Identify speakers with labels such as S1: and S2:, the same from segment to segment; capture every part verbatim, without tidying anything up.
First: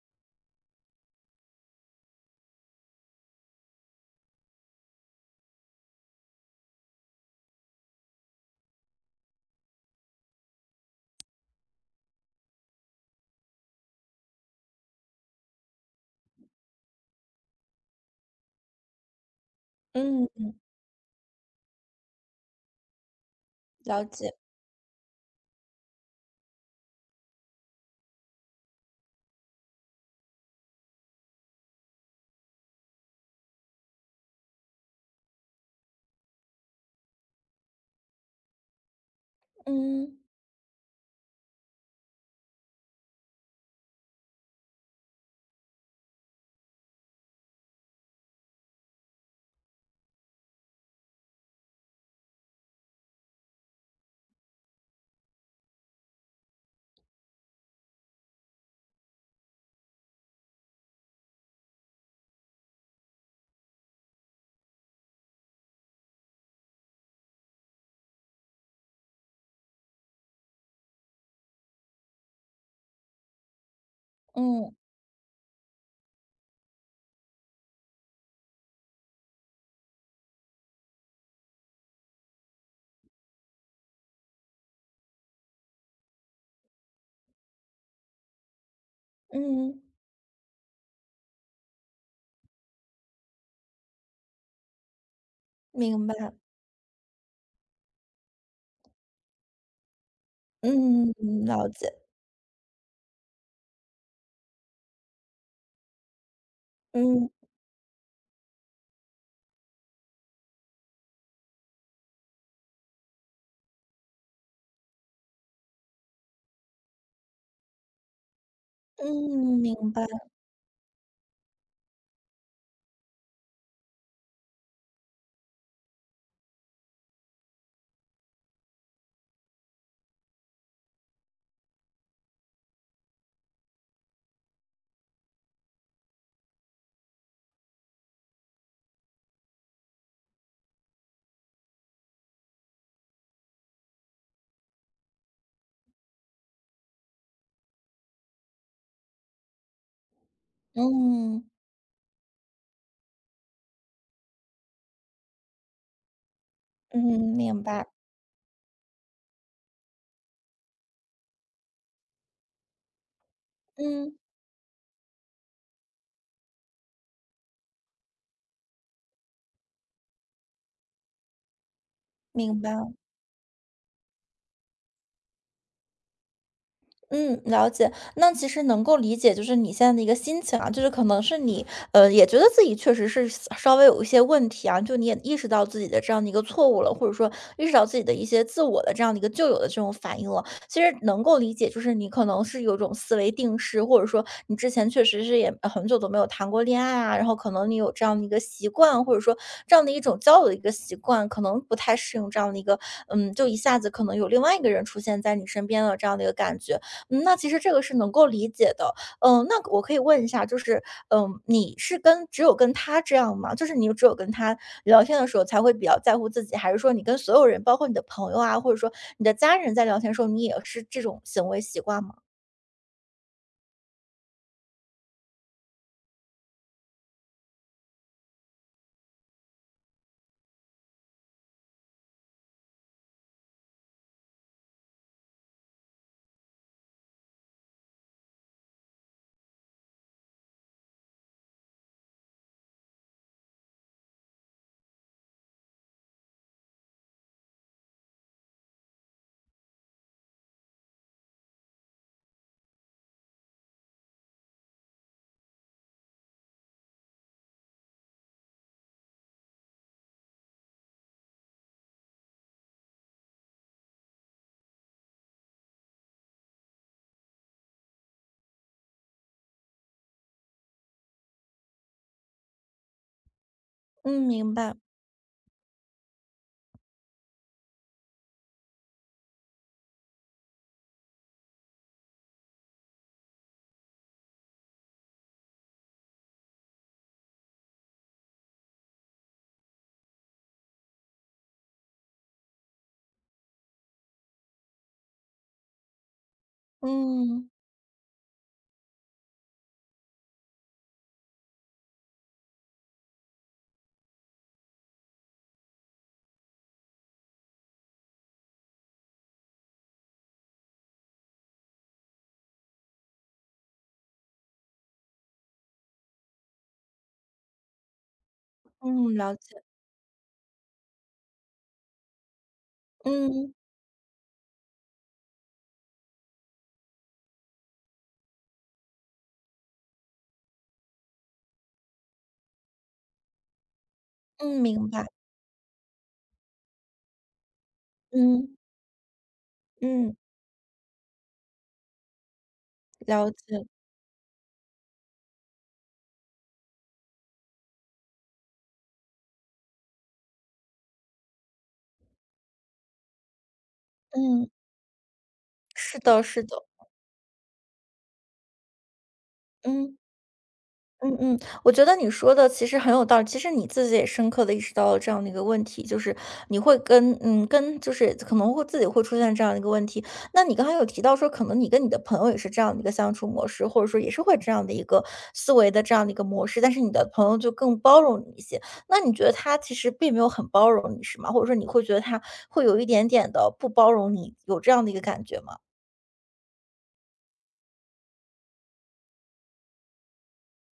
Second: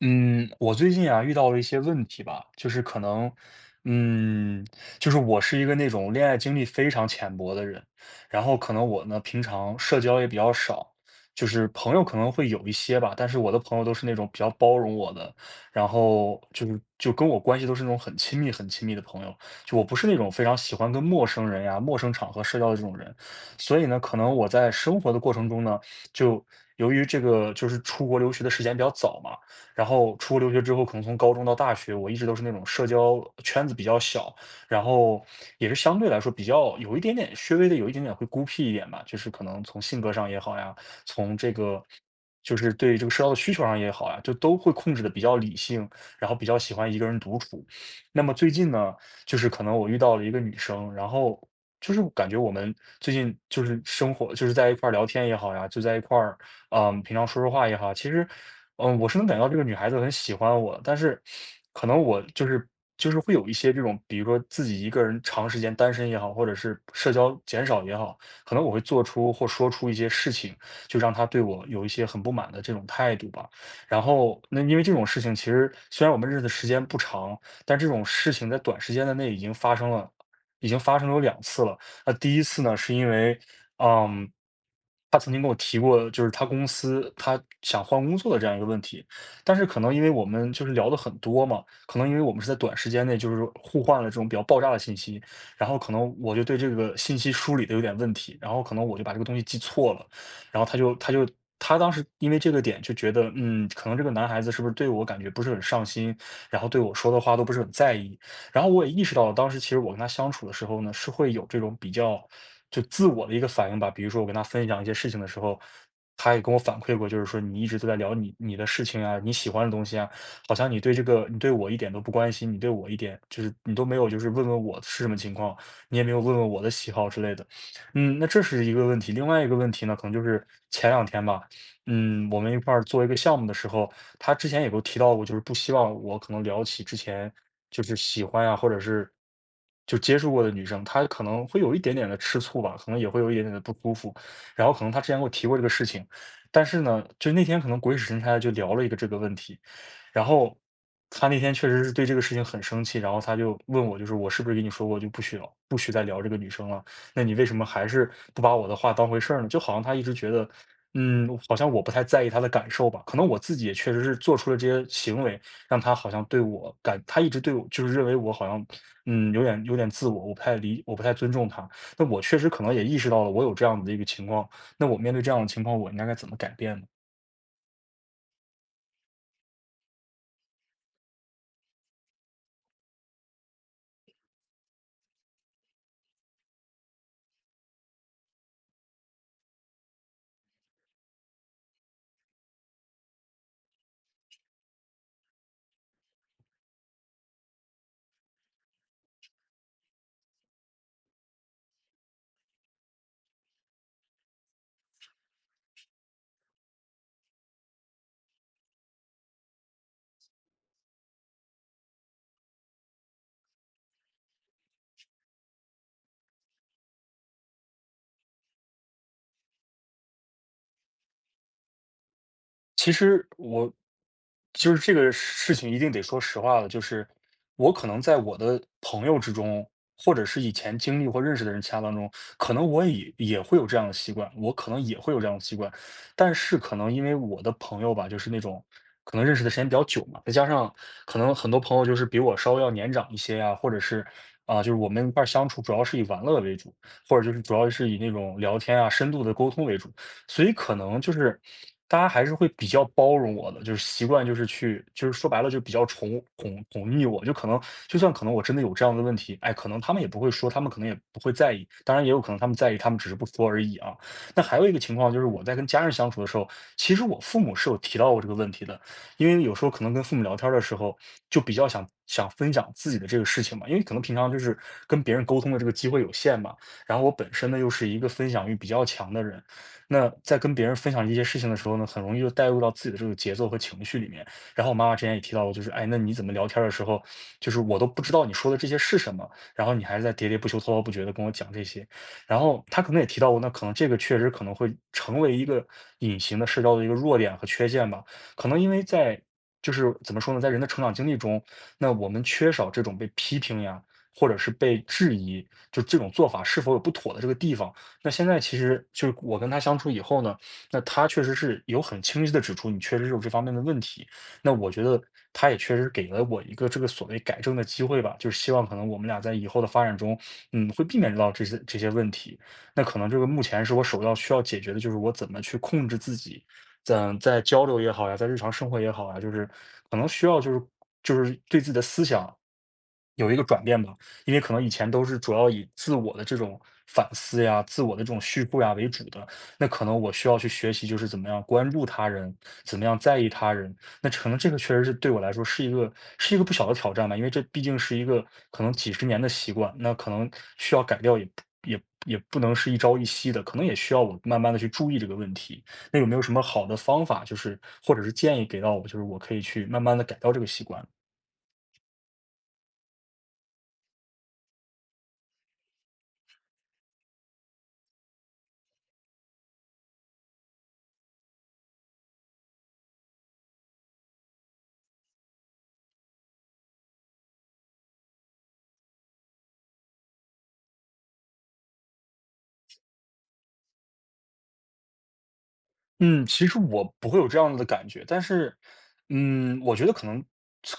S1: 嗯，我最近啊遇到了一些问题吧，就是可能，嗯，就是我是一个那种恋爱经历非常浅薄的人，然后可能我呢平常社交也比较少，就是朋友可能会有一些吧，但是我的朋友都是那种比较包容我的，然后就是就跟我关系都是那种很亲密很亲密的朋友，就我不是那
S2: 嗯，
S1: 种非常喜欢跟陌生人呀、陌生场合社交的这种人，所以呢，
S2: 了
S1: 可
S2: 解。
S1: 能我在生活的过程中呢，就由于这个就是出国留学的时间比较早嘛。然后出国留学之后，可能从高中到大学，我一直都是那种社交圈子比较小，然后也是相对来说比较有一点点，稍微的有一点点会孤僻一点吧，就是可能从性格
S2: 嗯，
S1: 上也好呀，从这个就是对这个社交的需求上也好呀，就都会控制的比较理性，然后比较喜欢一个人独处。那么最近呢，就是可能我遇到了一个女生，然后就是感觉我们最近就是生活，就是在一块儿聊天也好呀，就在一块儿，嗯，平常说说话也好，其实嗯，我是能感觉到这个女孩子很喜欢我，但是可能我就是就是会有一些这种，比如说自己一个人长时间单身也好，或者是社交减少也好，可能我会做出或说出一些事情，就让她对我有一些很不满的这种态度吧。然后那
S2: 嗯，
S1: 因为这种事情，其实虽然我们认识的时间不长，但这种事情在短时间的内已经发生了。已经发生了有两次了。那第一次呢，是因为嗯，他曾经跟我提过，就是他公司他想换工作的这样一个问题，但是可
S2: 嗯，
S1: 能因为我们就是聊的很多嘛，可能因为我们是在短时间内就是互换了这种比较爆炸的信息，然后可
S2: 明
S1: 能
S2: 白。
S1: 我就对这个信息梳理的有点问题，然后可能我就把这个东西记错了，然后他就
S2: 嗯，
S1: 他就
S2: 了
S1: 他当
S2: 解。
S1: 时因为这个点就觉得，嗯，可能这个男孩子是不是对我感觉不是很上心，然后对我说的
S2: 嗯，
S1: 话都不是很在意，然后我也意识到了，当时其实我跟他相处的时候呢，是会有这种比较就自我的一个反应吧。比如说我跟他分享一些事情的时候，他也跟我反馈过，就是说你一直都在聊你你的事情啊，你喜
S2: 嗯，
S1: 欢的东
S2: 明
S1: 西
S2: 白。
S1: 啊，好像你对这个你对我一点都不关心，你对我一点就是你都没有就是问问我是什么情况，你也没有问问我的喜好之类的。嗯，那这是一个问题。另外一个问题呢，可能就是前两天吧，嗯，我们一块儿做一个项目的时候。他之前也给我提到过，就是不希望我可能聊起之前就是喜欢啊，或者是就接触过的女生，她可能会有一点点的吃醋吧，可能也会有一点点的不舒服。然后可能他之前给我提过这个事情，但是呢，就那天可能鬼使神差地就聊了一个这个问题，然后他那
S2: 嗯，
S1: 天确实是对这个事情很生气，然后他就问我，就是我是不是跟你说过就不许聊不许再聊这个女生了？
S2: 嗯，
S1: 那你为什
S2: 明
S1: 么还
S2: 白。
S1: 是不把我的话当回事儿呢？就好像他一直觉得，嗯，好像我不太在意他的感受吧。可能我自己也确实
S2: 嗯，
S1: 是做出了这些行为，让他好像对我感，他一直对我就是认为我好像，嗯，有点有点自我，我不太理，我不太尊重他。那我确实
S2: 明
S1: 可能也
S2: 白。
S1: 意识到了我有这样子的一个情况，那我面对这样的情况，我应该该怎么改变呢？
S2: 嗯，了解。那其实能够理解，就是你现在的一个心情啊，就是可能是你，呃，也觉得自己确实是稍微有一些问题啊，就你也意识到自己的这样的一个错误了，或者说意识到自己的一些自我的这样的一个旧有的这种反应了。其实能够理解，就是你可能是有一种思维定式，或者说你之前确实是也呃很久都没有谈过恋爱啊，然后可能你有这样的一个习惯，或者说这样的一种交友的一个习惯，可能不太适应这样的一个，嗯，就一下子可能有另外一个人出现在你身边的这样的一个感觉。嗯，那其实这个是能够理解的。嗯，那我可以问一下，就是，嗯，你是跟只有跟他这样吗？就是你只有跟他聊天的时候才会比较在乎自己，还是说你跟所有人，包括你的朋友啊，或者说你的家人在聊天的时候，你也是这种行为习惯吗？
S1: 其实我就是这个事情一定得说实话了，就是我可能在我的朋友之中，或者是以前经历或认识的人其他当中，可能我也也会有这样的习惯，我可能也会有这样的习惯，但是可能因为我的朋友吧，就是那种可能认识的时间比较久嘛，再加上可能很多朋友就是比我稍微要年长一些呀、或者是啊、就是我们一块儿相处主要是以玩乐为主，或者就是主要是以那种聊天啊、深度的沟通为主。所以可能就是大家还是会比较包容我的，就是习惯就是去，就是说白了就比较宠宠宠溺我，就可能就算可能我真的有这样的问题，哎，可能他们也不会说，他们可能也不会在意，当然也有可能他们在意，他们只是不说而已啊。那还有一个情况就是我在跟家人相处的时候，其实我父母是有提到过这个问题的，因为有时候可能跟父母聊天儿的时候，就比较想想分享自己的这个事情嘛，因为可能平
S2: 嗯，
S1: 常就
S2: 明
S1: 是
S2: 白。
S1: 跟别人沟通的这个机会有限嘛，然后我本身呢又是一个分享欲比较强的人，那在跟别人分享这些事情的时候呢，很容易就带入到自己的这个节奏和情绪里面。然后我妈妈之前也提到过，就是哎，那你怎么聊天儿的时候，就是我都不知道你说的这些是什么，然后你还是在喋喋不休、滔滔不绝的跟我讲这些。然后她可能也提到过，那可能这个确实可能会成为一个隐形的社交的一个弱点和
S2: 嗯，
S1: 缺陷吧。可能因为在就是怎么说呢，在人的成长经历中，那我们缺少这种被批评呀，或者是被质疑，就这种做法是否有不妥的这个地方。那现在其实就是我跟他相处以后呢，那他确实是有很清晰的指出你确实有这方面的问题，那我觉得他也确实给了我一个这个所谓改正的机会吧，就是希望可能我们
S2: 嗯，
S1: 俩在
S2: 了
S1: 以后
S2: 解。
S1: 的发展中，嗯，会避免到这些这些问题。那可能这个目
S2: 嗯，
S1: 前是我首要需要解决的，就是我怎么去控制自己，在在交流也好呀，在日常生活也好呀，就是可能需要就是就是对自己的思想有一个转变吧。因为可
S2: 嗯，
S1: 能以
S2: 明
S1: 前都
S2: 白。
S1: 是主要以自我的这种反思呀、自我的这种叙
S2: 嗯，
S1: 述呀为主的，那可能我
S2: 嗯，
S1: 需要去学习，就是怎么样关注他人，怎么样在意
S2: 了
S1: 他
S2: 解。
S1: 人。那可能这个确实是对我来说是一个是一个不小的挑战吧，因为这毕竟是一个可能几十年的习惯，那可能需要改掉也不也也不能是一朝一夕的，可能也需要我慢
S2: 嗯，
S1: 慢的去注意这个问题。
S2: 是
S1: 那有没
S2: 的，
S1: 有什
S2: 是
S1: 么
S2: 的。
S1: 好的方法，就是或者是建议给到我，就是我可以去慢
S2: 嗯。
S1: 慢的改掉这个习惯？
S2: 嗯嗯，我觉得你说的其实很有道理。其实你自己也深刻的意识到了这样的一个问题，就是你会跟嗯，跟就是可能会自己会出现这样的一个问题。那你刚才有提到说，可能你跟你的朋友也是这样的一个相处模式，或者说也是会这样的一个思维的这样的一个模式，但是你的朋友就更包容你一些。那你觉得他其实并没有很包容你，是吗？或者说你会觉得他会有一点点的不包容你，有这样的一个感觉吗？
S1: 嗯，其实我不会有这样的感觉，但是，嗯，我觉得可能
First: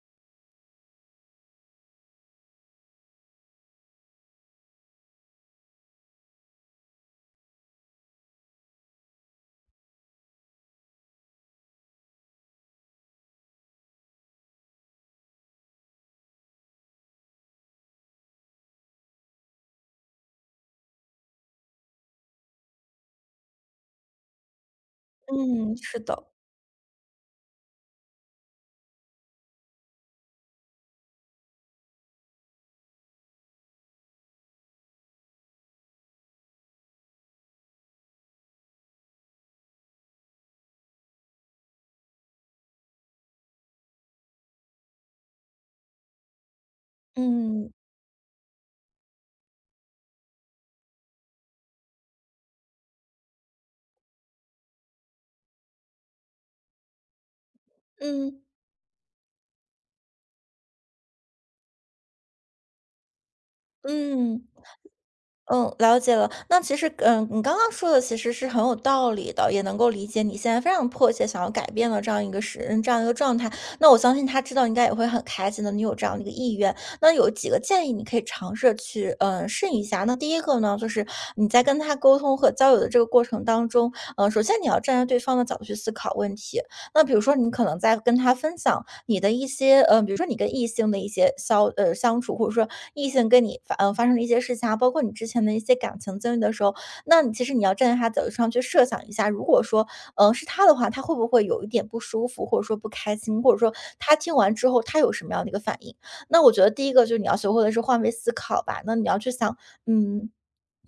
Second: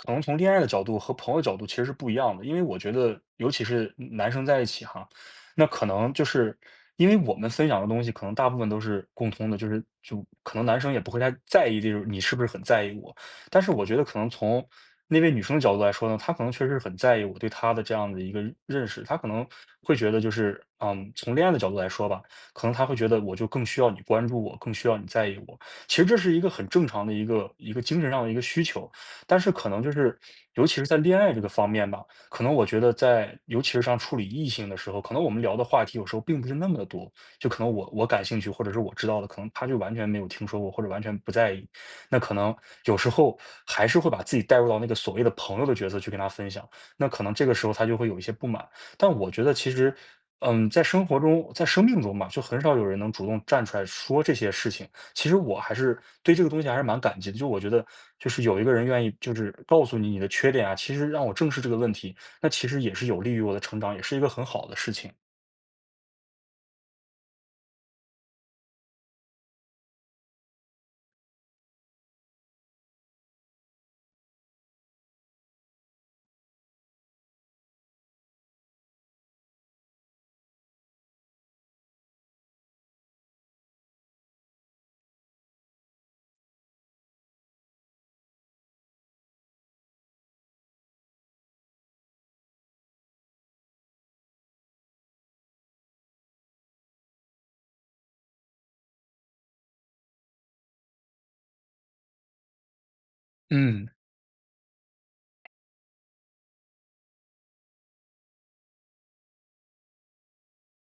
S1: 可能从恋爱的角度和朋友角度其实是不一样的，因为我觉得，尤其是男生在一起哈，那可能就是因为我们分享的东西，可能大部分都是共通的，就是就可能男生也不会太在意这种你是不是很在意我，但是我觉得可能从那位女生的角度来说呢，她可能确实很在意我对她的这样的一个认识，她可能会觉得就是，嗯，从恋爱的角度来说吧。可能他会觉得我就更需要你关注我，更需要你在意我。
S2: 嗯，
S1: 其
S2: 是
S1: 实这
S2: 的，
S1: 是一个很正常的一个一个精神上的一个需求，但是可能就是尤其是在恋爱这个方面吧，可能我觉得在尤其是像处理异性的时候，可能我们聊的话题有时候并不是那么的多，就可能我我感兴趣或者是我知道的，可能他就完全没有听说过或者完全不在意，那可能有时候还是会把自己带入到那个所谓的朋友的角色去跟他分享，那可能这个时
S2: 嗯
S1: 候他就会有一些不满。但我觉得其实，嗯，在生活中，在生命中嘛，就很少有人能主动站出来说这些事情。其实我还是对这个东西还是蛮感激的，就我觉得，就
S2: 嗯
S1: 是有一个人愿意就是告诉你你的缺点啊，其实让我正视这个问题，那其实也是有利于我的成长，也是一个
S2: 嗯。
S1: 很好的事情。
S2: 嗯，了解了。那其实，嗯，你刚刚说的其实是很有道理的，也能够理解你现在非常迫切想要改变的这样一个时，嗯这样一个状态。那我相信他知道应该也会很开心的，你有这样的一个意愿。那有几个建议你可以尝试去，嗯，试一下。那第一个呢，就是你在跟他沟通和交友的这个过程当中，嗯，首先你要站在对方的角度去思考问题，那比如说你可能在跟他分享你的一些，呃，比如说你跟异性的一些相呃，相处，或者说异性跟你发嗯发生的一些事情啊，包括你之前的一些感情经历的时候，那你其实你要站在他角度上去设想一下，如果说，嗯是他的话，他会不会有一点不舒服，或者说不开心，或者说
S1: 嗯
S2: 他听完之后他有什么样的一个反应？那我觉得第一个就是你要学会的是换位思考吧，那你要去想，嗯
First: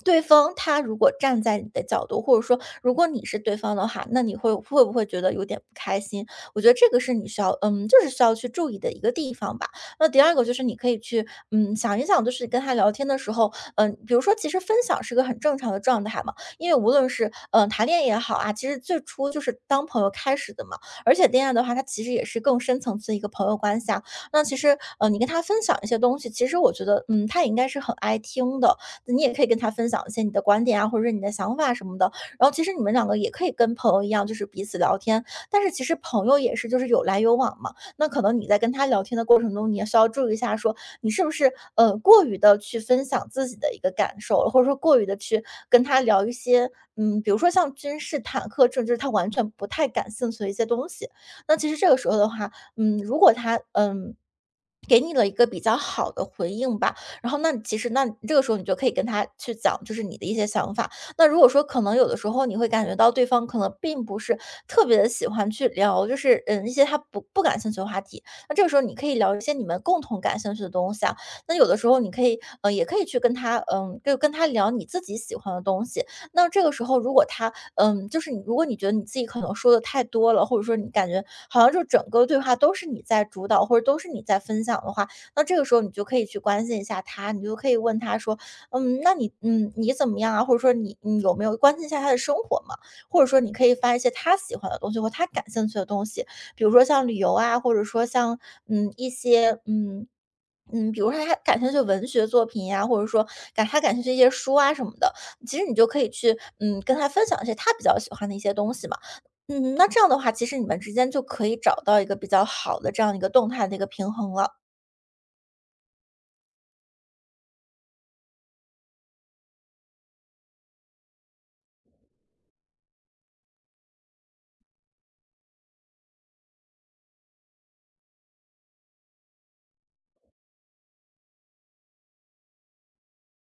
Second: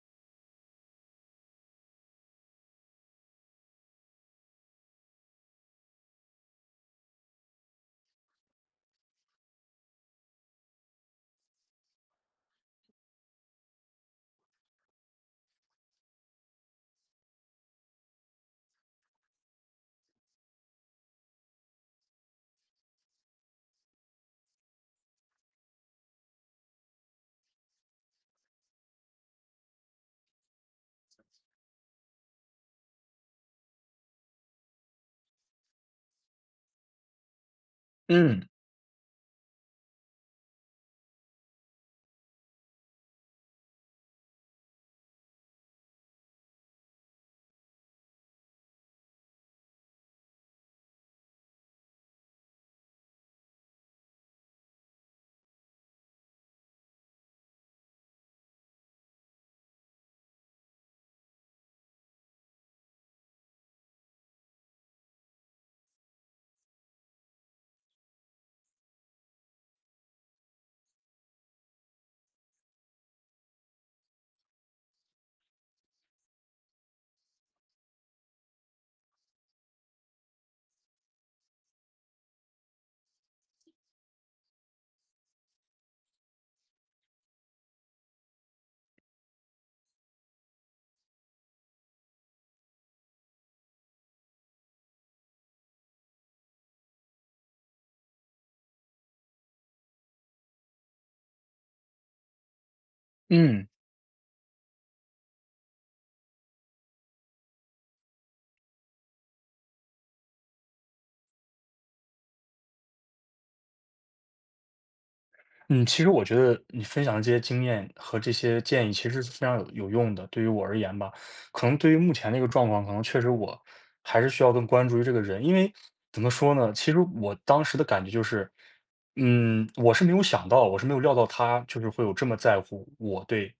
S2: 对方他如果站在你的角度，或者说如果你是对方的话，那你会会不会觉得有点不开心？我觉得这个是你需要，嗯，就是需要去注意的一个地方吧。那第二个就是你可以去，嗯，想一想，就是跟他聊天的时候，嗯，比如说其实分享是个很正常的状态嘛，因为无论是嗯、呃谈恋爱也好啊，其实最初就是当朋友开始的嘛，而且恋爱的话，它其实也是更深层次的一个朋友关系啊。那其实，呃，你跟他分享一些东西，其实我觉得，嗯，他也应该是很爱听的，你也可以跟他分享一些你的观点啊，或者是你的想法什么的。然后其实你们两个也可以跟朋友一样，就是彼此聊天。但是其实朋友也是就是有来有往嘛，那可能你
S1: 嗯
S2: 在跟他聊天的过程中，你也需要注意一下说，你是不是呃过于的去分享自己的一个感受，或者说过于的去跟他聊一些嗯，比如说像军事、坦克这种，就是他完全不太感兴趣的一些东西。那其实这个时候的话，嗯，如果他嗯。给你了一个比较好的回应吧，然后那其实那这个时候你就可以跟他去讲，就是你的一些想法。那如果说可能有的时候你会感觉到对方可能并不是特别的喜欢去聊，就是嗯一些他不不感兴趣的话题，那这个时候你可以聊一些你们共同感兴趣的东西啊。那有的时候你可以呃也可以去跟他嗯就跟他聊你自己喜欢的东西。那这个时候如果他嗯就是你如果你觉得你自己可能说的太多了，或者说你感觉好像就整个对话都是你在主导，或者都是你在分享的话，那这个时候你就可以去关心一下他，你就可以问他说：“嗯，那你嗯，你怎么样啊？”或者说你你有没有关心一下他的生活嘛？或者说你可以发一些他喜欢的东西或他感兴趣的东西，比如说像旅游啊，或者说像嗯一些嗯。嗯，比如说他感兴趣的文学作品呀、或者说感
S1: 嗯。
S2: 他感兴趣一些书啊什么的，其实你就可以去嗯跟他分享一些他比较喜欢的一些东西嘛。嗯，那这样的话，其实你们之间就可以找到一个比较好的这样一个动态的一个平衡了。
S1: 嗯，其实我觉得你分享的这些经验和这些建议其实是非常有有用的，对于我而言吧，可能对于目前这个状况，可能确实我还是需要更关注于这个人，因为怎么说呢？其实我当时的感觉就是，嗯，我是没有想到，我是没有料到他就是会有这么在乎我对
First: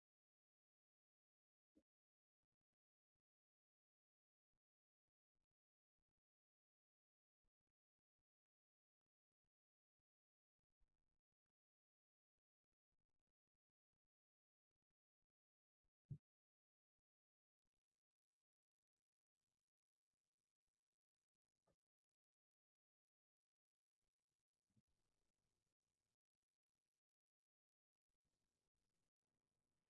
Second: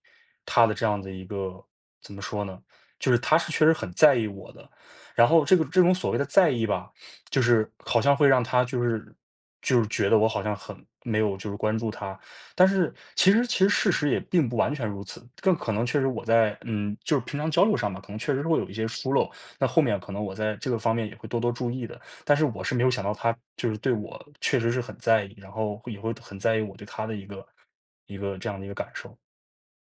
S1: 他的这样的一个怎么说呢？就是他是确实很在意我的，然后这个这种所谓的在意吧，就是好像会让他就是就是觉得我好像很没有就是关注他，但是其实其实事实也并不完全如此，更可能确实我在嗯就是平常交流上吧，可能确实会有一些疏漏，那后面可能我在这个方面也会多多注意的，但是我是没有想到他就是对我确实是很在意，然后也会很在意我对他的一个一个这样的一个感受，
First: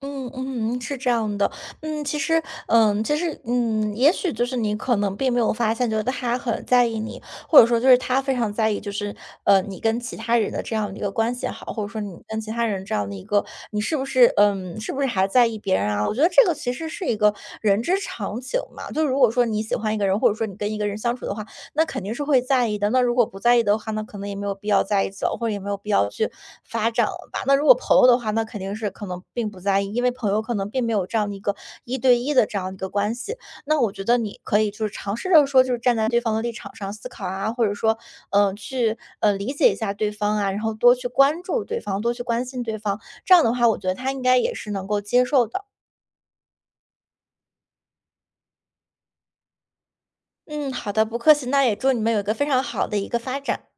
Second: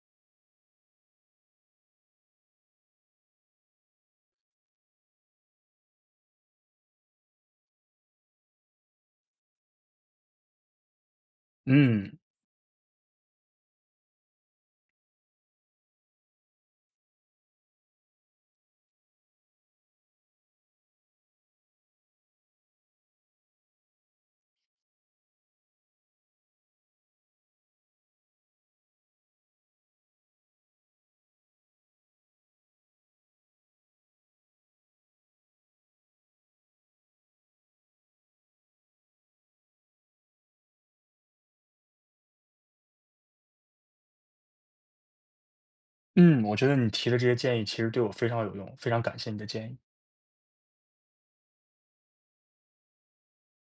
S2: 嗯嗯，是这样的，嗯，其实，嗯，其实，嗯，也许就是你可能并没有发现，觉得他很在意你，或者说就是他非常在意，就是呃，你跟其他人的这样的一个关系也好，或者说你
S1: 嗯
S2: 跟其他人这样的一个，你是不是，嗯，是不是还在意别人啊？我觉得这个其实是一个人之常情嘛，就如果说你喜欢一个人，或者说你跟一个人相处的话，那肯定是会在意的。那如果不在意的话，那可能也没有必要在一起了，或者也没有必要去发展了吧。那如果朋友的话，那肯定是可能并不在意，因为朋友可能并没有这样的一个一对一的这样的一个关系。那我觉得你可以就是尝试着说，就是站在对方的立场上思考啊，或者说，嗯、去呃理解一下对方啊，然后多去关注对方，多去关心对方。这样的话，我觉得他应该也是能够接受的。
S1: 嗯，我觉得你提的这些建议其实对我非常有用，非常感谢你的建议。
S2: 嗯，好的，不客气。那也祝你们有一个非常好的一个发展。